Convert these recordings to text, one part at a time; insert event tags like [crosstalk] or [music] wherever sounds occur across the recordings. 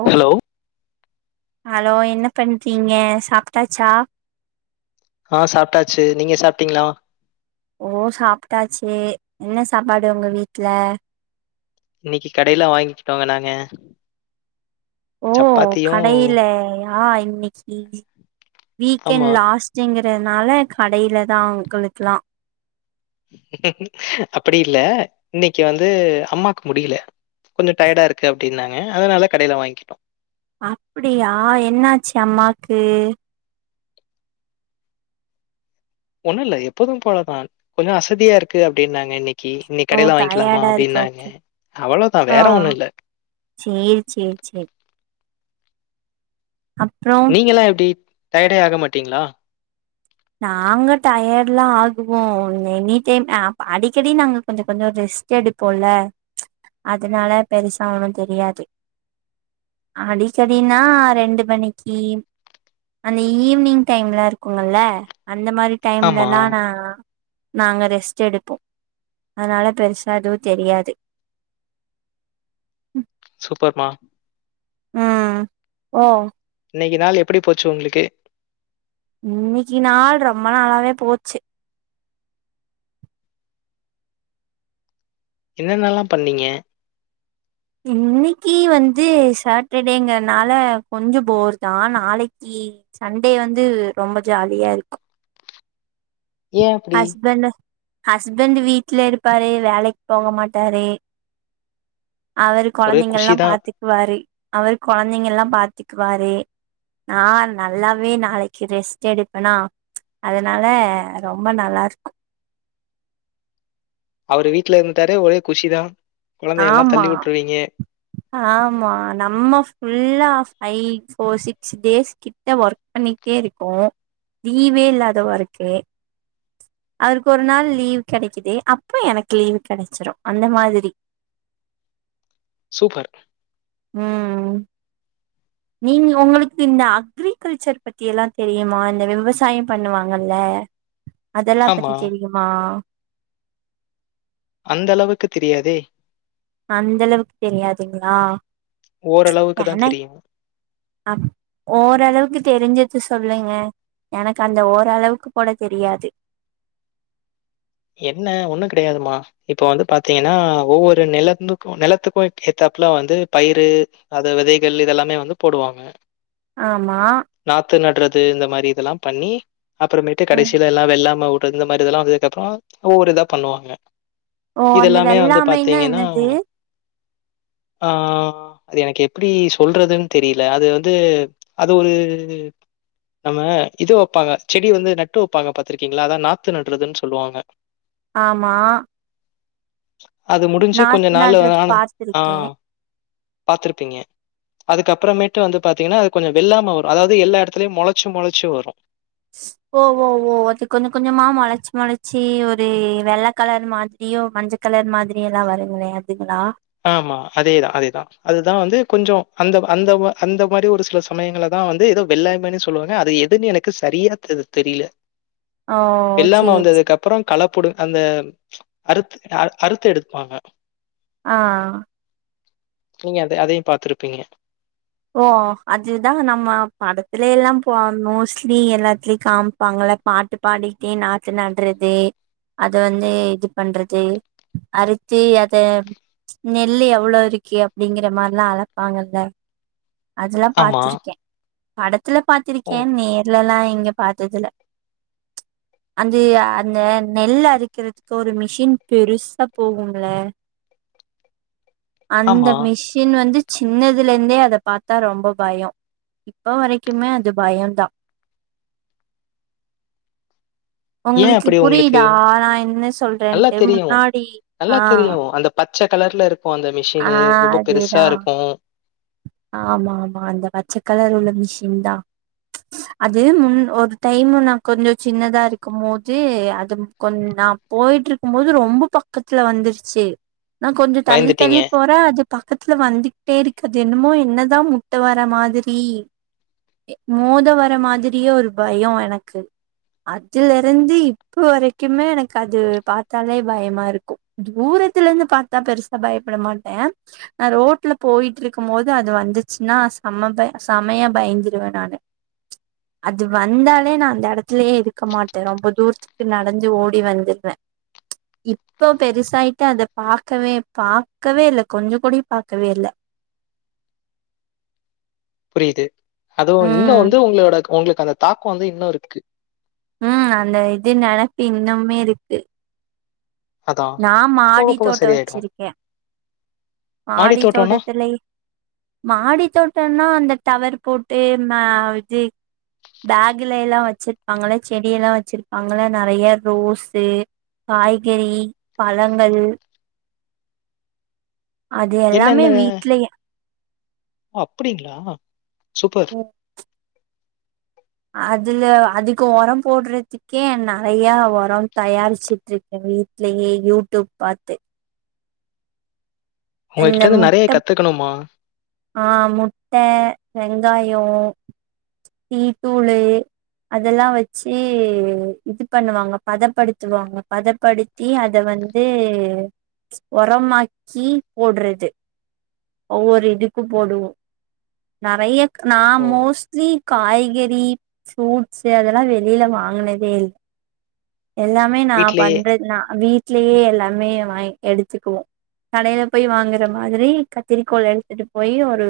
ஓ hello hello என்ன பண்றீங்க சாப்ட்டாச்சா அ சாப்டாச்சு நீங்க சாப்டீங்களா ஓ சாப்ட்டாச்சு என்ன சாப்பாடு உங்க வீட்ல இன்னைக்கு கடையில வாங்கிக்கிட்டோங்க நாங்க சப்பாத்தியு அ இன்னக்கி வீக்கெண்ட் ஆமா. லாஸ்ட்ங்கிற இதனால கடையில தா உங்களுக்கெல்லா அப்படி இல்ல இன்னைக்கு வந்து அம்மாக்கு முடியல கொஞ்ச டயர்டா இருக்கு அப்படின்னாங்க அதனால கடையில வாங்கிக்கிட்டோ அப்படியா என்னாச்சு அம்மாக்கு ஒன்னு இல்ல எப்போது போலதான் கொஞ்ச அசதியா இருக்கு அப்படின்னாங்க இன்னைக் க்கி இன்னைக்கு ஓ கடைல வாங்கிக்லாமா டயர்டா இருக்கு அப்படின்னாங்க ஓகே அவ்ளோதா ஆ வேற ஒன்னு இல்ல சேரி சேரி சேரி அப்றோ நீங்களா எப்டி டயர்டே ஆக மாட்டிங்ளா நாங்க டயர்ட்லா ஆகுவோ எனி டைம் அடிக்கடி நாங்க கொஞ்ச கொஞ்ச ரெஸ்ட் எடுப்போல அதனால பெருசா ஒன்னு தெரியாது அடிக்கடினா ரெண்டு மணிக்கு அந்த ஈவினிங் டைம்லா இருக்குமல்ல அந்த மாரி ஆமா. டைம்லலா நா நாங்க ரெஸ்ட் எடுப்போ அதனால பெருசா எதுவு தெரியாது சூப்பர்மா ம் ஓ இன்னைக்கு நாள் எப்புடி போச்சு உங்குளுக்கு இன்னிக்கி நாள் ரொம்ப நல்லாவே போச்சு என்னென்னல்லா பண்ணீங்க இன்னைக்கி வந்து சாட்டர்டேங்கறனால கொஞ்சம் போர் தான் நாளைக்கி சண்டே வந்து ரொம்ப ஜாலியா இருக்கும் ஏன் அப்படி? ஹஸ்பண்ட்டு ஹஸ்பண்ட்டு வீட்ல இருப்பாரு வேலைக் போக மாட்டாரு அவரு ஒரே கொழந்தைங்கள்லா குஷி தான். பாத்துக்குவாரு அவரு குழந்தைங்கள்லா பாத்துக்குவாரு நா நல்லாவே நாளைக்கி ரெஸ்ட் எடுப்பேனா அதனால ரொம்ப நல்லா இருக்கும் அவரு வீட்ல இருந்துட்டாரே ஒரே குஷி தா ஆமா ஆ ஆமா நம்ம ஃபுல்லா ஃபைட்ஸ் ஓர் சிக்ஸ் டேஸ் கிட்ட ஒர்க் பண்ணிக்ட்டே இருக்கோ லீவே இல்லாதவாருக்கு அவருக்கு ஒரு நாள் லீவு கெடைக்கிது அப்போ எனக்கு லீவு கெடைச்சிடும் அந்த மாதுரி சூப்பர் ம் நீங்க உங்களுக்கு இந்த அக்ரிகல்ச்சர் பத்தி எல்லா தெரியுமா இந்த விவசாயம் பண்ணுவாங்கல்ல அதெல்லா பத்தி ஆமா தெரியுமா அந்தளவுக்குத் தெரியாதே அந்தளவுக்கு தெரியாதுங்ளா ஓரளவுக்கு தா எனக் தெரியு அப் ஓரளவுக்கு தெரிஞ்சத் சு சொல்லுங்க எனக்கு அந்த ஓரளவுக்கு போட தெரியாது என்ன ஒண்ணு கிடையாதுமா இப்ப வந்து பாத்தீங்கன்னா ஒவ்வொரு நிலந்துக்கும் நிலத்துக்கு ஏத்தாப்புல வந்து பயிரு அது விதைகள் இதெல்லாமே வந்து போடுவாங்க ஆமா து இந்த மாரி இதெல்லா பண்ணி அப்புறமேட்டு ம் கடைசில எல்லா வெள்ளாம வுட் ட்ருது இந்த மாரி இதல்லா வந்ததுக்கப்புறோ ஒவ்வொரு இதா பண்ணுவாங்க ஓ அந்த இதெல்லாமே வந்து வெள்ளாமைனா பாத்தீங்கன்னா என்னது ஆ அது எனக்கு எப்புடி சொல்றதுன் தெரியில அது வந்து அது ஒரு நம்ம இது வப்பாங்க செடி வந்து நட்டு வப்பாங்க பாத்துருக்கீங்களா அதா நாத்து நட்றதுன் சொல்லுவாங்க ஆமா அது முடிஞ்சு கொஞ்ச நாத்து நாளு அ நட்றது நானு ஆ பாத்திருக்கே பாத்துருப்பீங்க அதுக்க அப்புறமேட்டு வந்து பாத்தீங்கன்னா அது கொஞ்சோ வெல்லாம வரு அதாவது எல்லா எடத்துலயு மொளைச்சு மொளைச்சு வரு ஓ ஓ ஓ அது கொஞ்ச கொஞ்சமா மொளச்சு மொளச்சி ஒரு வெள்ள கலர் மாதிரியு மஞ்சள் கலர் மாதிரிய எல்லா வருங்களே அதுங்களா ஆமா அதேதா அதேதா அதுதா வந்து கொஞ்சோ அந்த அந்த அந்த மாரி ஒரு சில சமயங்களதா வந்து ஏதோ வெள்ளாமன்னு சொல்லுவாங்க அது எதுன்னு எனக்கு சரியா தெரி தெரில ஓ வெள்ளாம சேரி வந்ததுக்கு சேரி அப்புறோ கலப்படு அந்த அறுத்து அ அறுத்து எடுத்ப்பாங்க ஆ நீங்க அத அதையு பாத்துருப்பீங்க ஓ அதுதா நம்ம படத்தலேல்லா போ மோஸ்ட்லி எல்லாத்திலை காம்ப்பாங்ல பாட்டு பாடிட்டே நாத்து நடுறது அத வந்து இது பண்றது அறுத்து அத நெல்லு எவ்ளோ இருக்கு அப்டிங்கற மாரில்லா அளப்பாங்கல்ல அதுலா ஆமா. பாத்துருக்கே படத் துல ஓ! பாத்திருக்கே நேர்ல லா எங் இங்க பாத்ததுல்ல அந்தி அந்த நெல்லு அறுக்குறதுக்கு ஒரு மிஷின் பெருசா போகும்ல அந்த ஆமா. மிஷின் வந்து சின்னதுலருந்தே அத அத பாத்தா ரொம்போ பயோ இப்ப வரைக்குமே அது பயோ தா ஏன் உங்களுக்கு அப்படி உங்களுக்கு? புரியுதா நா என்ன நல்லா சொல்றேன்ட்டு தெரியும். முன்னாடி நல்லா ஆ தெரியும். அந்த பச்ச கலர்ல இருக்கு இருக்கு அந்த ஆ மிஷினு ரொம்ப அதேதா பெருசா இருக்கு ஆமா ஆமா அந்த பச்சக்கலர் உள்ள மிஷின் தா அது முன் ஒரு டைமு நா கொஞ்சோ சின்னதா இருக்கு போது அது கொஞ் நா போயிட்டு இருக்கு போது ரொம்ப பக்கத்துல வந்ருச்சு நா கொஞ்சோ தள்ளி பயந்துட்டீங்க தள்ளி போற அது பக்கத்துல வந்துக்ட்டே இருக் அது என்னமோ என்னதா முட்டு வர மாதிரி மோத வர மாதிரியே ஒரு பயோ எனக்கு அதுல இருந்து இப்போ வரைக்கிமே எனக்கு அது பாத்தாலே பயமா இருக்கு தூரத்துலருந்து பாத்தா பெருசா பயப்பட மாட்டே நா ரோட்ல போயிட்டுருக்கும் மோது அது வந்துச்சுன்னா செம பய செமையா பயந் வே நானு அது வந்தாலே நா அந்த இடத்துலயே இருக்க மாட்டே ரொம்ப தூர்த்துக்கு நடந்து ஓடி வந்துருவே இப்ப பெருசாயிட்டே அத பாக்கவே பாக்கவே இல்ல கொஞ்சோ கூட பாக்கவே இல்ல புரியுது அதுவு இன்னு ம் வந்து உங்களோட உங்களுக்கு அந்த தாக்கோ வந்து இன்னு இருக்கு ம் அந்த இது நினப்பு இன்னுமே இருக்கு அதான் நா போக மாடி போக தோட்டோ சரியாயிடும். வச்சிருக்கே மாடி தோட்டத்துல மாடி தோட்டம்னா அ ந்த டவர் போட்டு இந்த இது பேகுல லா வச்சுருப்பாங்களே செடியெல்லா வச்சுருப்பாங்களே நறையா ரோஸு காய்கறி பழங்கள் அது எல்லாமே வீட்லயே அப்டிங்களா சூப்பர் அதுல அதுக்கு ஒரம் போடுறதுக்கே நறையா ஒரம் தயாரிச்சுட்ருக்கு வீட்லயே யூடியூப் பாத்து இந்த உங்ககிட்ட இருந்து நெறைய முட்டப் கத்துக்கணும்மா. ஆ முட்ட வெங் ங்காயோ டீதூளு அதெல்லா வச்சு இது பண்ணுவாங்க பதப்படுத்துவாங்க பதப்படுத்தி அத வந்து உரமாக்கி போடுறது ஒவ்வொரு இதுக்கு போடுவோ நறையா நா ஓ! மோஸ்ட்லி காய் காய்கறி ஃப்ரூட்ஸ்ஸு அதெல்லா வெளில வாங்குனதே இல்ல எல்லாமே நா‌ வீட்லயே பண்றது நா வீட் வீட்லயே எல்லாமே வாங் எடுத்துக்குவோ கடயில போய் வாங்குற மாதிரி கத்திரிக்கோள் எடுத்துட்டு போய் ஒரு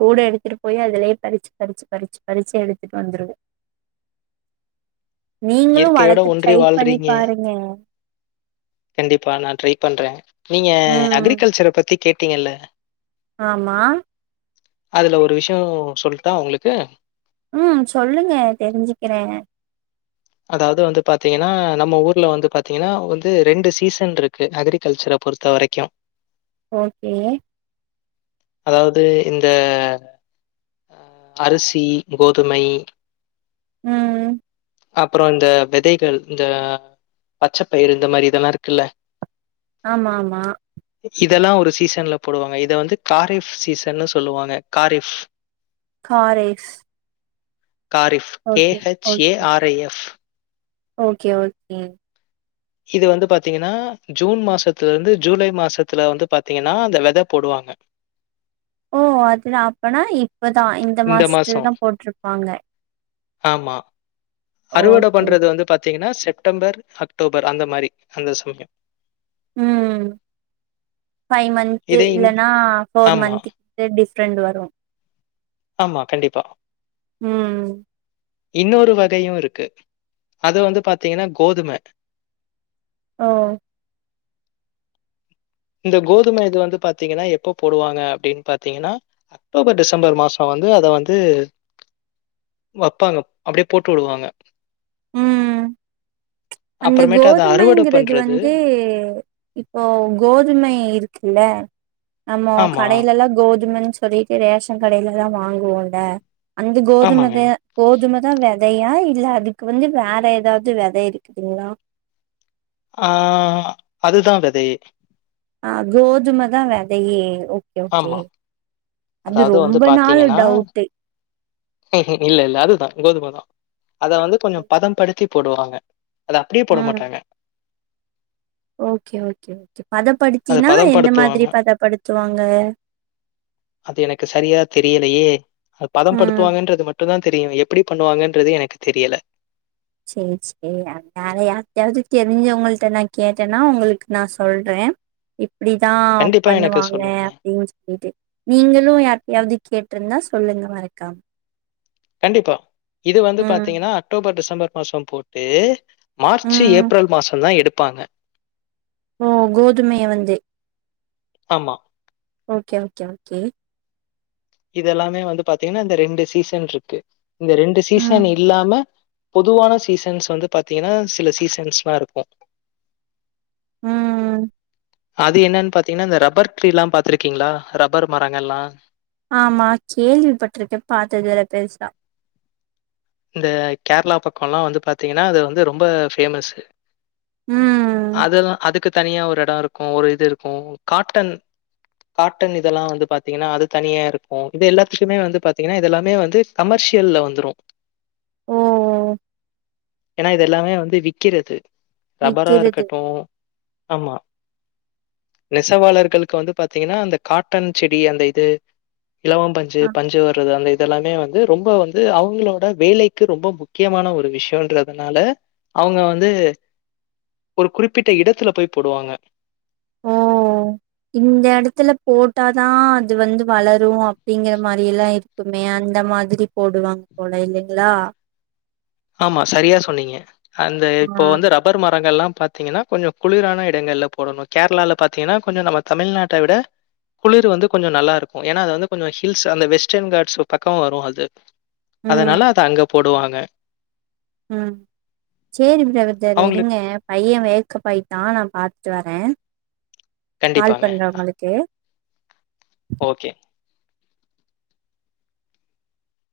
கூட எடுத்துட்டு போய் அதுலயே பறிச்சு பறிச்சு பறிச்சு பறிச்சு எடுத்துட்டு வந்துருவோ நீங்களு இயற்கையோட வளத்து ஒன்றி ட்ரை பண்ணி வாழ்றீங்க பாருங்க கண்டிப்பா நா ட்ரை பண்றே நீங்க ம் அக்ரிகல்ச்சர பத்தி கேட் டீங்கல்ல ஆமா அதுல ஒரு விஷயோ சொல்ட்டா உங்குளுக்கு ம் சொல்லுங்க தெரிஞ்சுக்குறே அதாவுது வந்து பாத்தீங்கனா நம்ம ஊர்ல வந்து பாத்தீங்கனா வந்து ரெண்டு சீசன்ட்ருக்கு அக்ரிகல்ச்சர பொறுத்த வரைக்கு ஓகே அதாவது இந்த அ அரிசி கோதுமை உம் அப்றோ அந்த விதைகள் இந்த பச்சப்பயிர் இந்த மாரி இதெல்லா இருக்குல ஆமாமா இதெல்லா ஒரு சீசன்ல போடுவாங்க இத வந்து காரிஃப் சீசன்னு சொல்லுவாங்க காரிஃப் காரேஸ் kharif K H A okay R okay okay இது வந்து பாத்தீங்கனா ஜூன் மாசத்துல இருந்து ஜூலை மாசத்துல வந்து பாத்தீங்கனா அந்த வெத போடுவாங்க ‌ ஓ அதுல அப்பனா இப் இப்பதா ‌இந்த இந்த மாசத்துல மாசம். தா போட்ருப்பாங்க ஆமா அறுவட ஓகே பண்றது வந்து பாத்தீங்கனா செப்டம்பர் அக்டோபர் அந்த மாரி அந்த சமயம் உம் ஃபைவ் மந்த்த் இதே இன் இல்லன்னா போர் ஆமா, மந்த் ஃப்ரெண்டு வரு ஆமா கண்டிப்பா உம் இன்னொரு வகையு இருக்கு அது வந்து பாத்தீங்கன்னா கோதும ஓ இந்த கோதுமை இது வந்து பாத்தீங்கன்னா எப்ப போடுவாங்க அப்டின்னு பாத்தீங்கன்னா அக்டோபர் டிசம்பர் மாசம் வந்து அத வந்து வப்பாங்க அப்டியே போட்டு விடுவாங்க உம் அந்த அப்புறமேட்டு அத அறுவடை கோதுமைங்கிறது பண்றது வந்து இப்போ கோது துமை இருக்குல்ல ஆமா கடையிலெல்லா கோதும சொல்லிட்டு ரேஷன் கடையில தா வாங் குவோல அந்த ஆமாங்க கோதுமத கோதும தா வெதையா இல்ல அதுக்கு வந்து வேற எதாவ்து வெத இருக் ங்களா ஆஹ் அதுதா வெதையே ஆஹ் கோதுமைதா வெதையே ஓக் கே ஓகே ஆமா அது அதாவது வந்து ரொம்ப நாள் பாத்தீங்கன்னா டவுட்டு இல்ல இல்ல அதுதா கோதுமை தா அத வந்து கொஞ்சோ பதம் படுத்தி போடுவாங்க அத அப்டியே போட ம் மாட்டாங்க ஓகே ஓகே ஓகே அதை பதப்படுத்தினா பதம் எந்த மாதிரி படுத்துவாங்க பதப்படுத்துவாங்க யே அது பதம் படுத் ம் ங்கன்றது மட்டுதா தெரியு எப்டி பண்ணுவாங்கன்றது எனக்கு தெரியல சேரி சேரி வேற யாருடையாவது தெரிஞ்சவங்கள்டிட்ட நா கேட்டேன்னா உங்களுக்கு நா சொல்ற இப் அப்டிதா கண்டிப்பா எனக்கு பண்ணுவாங்க சொல்லுங்க அப்டின்னு சொல்லிட்டு நீங்களும் யார்டையாவது கேட்டு இருந்தா சொல்லுங்க மறக்காம கண்டிப்பா இது வந்து ம் பாத்தீங்கன்னா அக்டோபர் டிசம்பர் மாசம் போட்டு மார்ச் ம் ஏப்ரல் மாசம் தா எடுப் பப்பாங்க ஓ கோதுமைய வந்து ஆமா ஓகே ஓகே ஓகே இதெல்லாமே வந்து பாத்தீங்கன்னா இந்த ரெண்டு சீசன் இருக்கு இந்த ரெண்டு சீசன் ம் இல்லாம பொதுவான சீசன்ஸ் வந்து பாத்தீங்கன்னா சில சீசன்ஸ்லா இருக்கு உம் அது என்னன்னு பாத்தீங்கன்னா இந்த ரப்பர் ட்ரீ எல்லாபாத்துருக்கீங்ளா ரப்பர் மரங்க எல்லா ஆமா கேள்விப்பட்டிருக்கே பாத்ததுல்ல பெருசா இந்த கேரளா பக்கோ எல்லா வந்து பாத்தீங்கன்னா அது வந்து ரொம்ப பேஃமஸ்சு ம் அதுல்ல அதுக்கு தனியா ஒரு எடம் இருக்கு ஒரு இது இருக்கு காட்டன் காட்டன் இதெல்லா வந்து பாத்தீங்கன்னா அது தனியா இருக்கு இது எல்லாத்துக்குமே வந்து பாத்தீங்கன்னா இதெல்லாமே வந்து கமர்ஷியல்ல வந்துடு ஓ இதெல்லாமே வந்து விக்கிறது ரப்பரா விக்கிறது இருக்கட்டு ஆமா நெசவாளர்களுக்கு வந்து பாத்தீங்கன்னா அந்த காட்டன் செடி அந்த இது இளவம் பஞ்சு ஆ பஞ்சு வர்றது அந்த இது இதெல்லாமே வந்து ரொம்ப வந்து அவுங்குளோட வேலைக்கு ரொம்ப முக்கியமான ஒரு விஷயோன்றதுனால அவுங்க வந்து ஒரு குறிப்பிட்ட இடத்துல போய் போடுவாங்க ஓ இந்த எடத்துல போட்டாதா அது வந்து வளரு அப்டிங்கிற மாரி எல்லா இருக்குமே அந்த மாதுரி போடுவாங்க போல இல்லைங்ளா ஆமா சரியா சொன்னீங்க அந்த ஆ. இப்போ வந்து ரப்பர் மரங்கள்ல்லா பாத்தீங்கன்னா கொஞ்ச குளிரான இடங்கள்ல போடணு கேரளால பாத்தீங்கன்னா கொஞ்சம் நம்ம தமிழ்நாட்ட விட குளிர் வந்து கொஞ்ச நல்லா இருக்கு ஏன்னா அது வந்து கொஞ்சம் ஹில்ஸ் அந்த வெஸ்டர்ன் கார்ட்ஸ் பக்கோ வரு அது ம் அதனால அது அங்க போடுவாங் ன ம் சேரி பிரதர் [unintelligible] அவங்களுக்கு இருங்க பைய வேக்கப்பாயிட்டா நா பாத் ட்டு வரே கால் கண்டிப்பாங்க. பண்றே உங்களுக்கு ஓகே.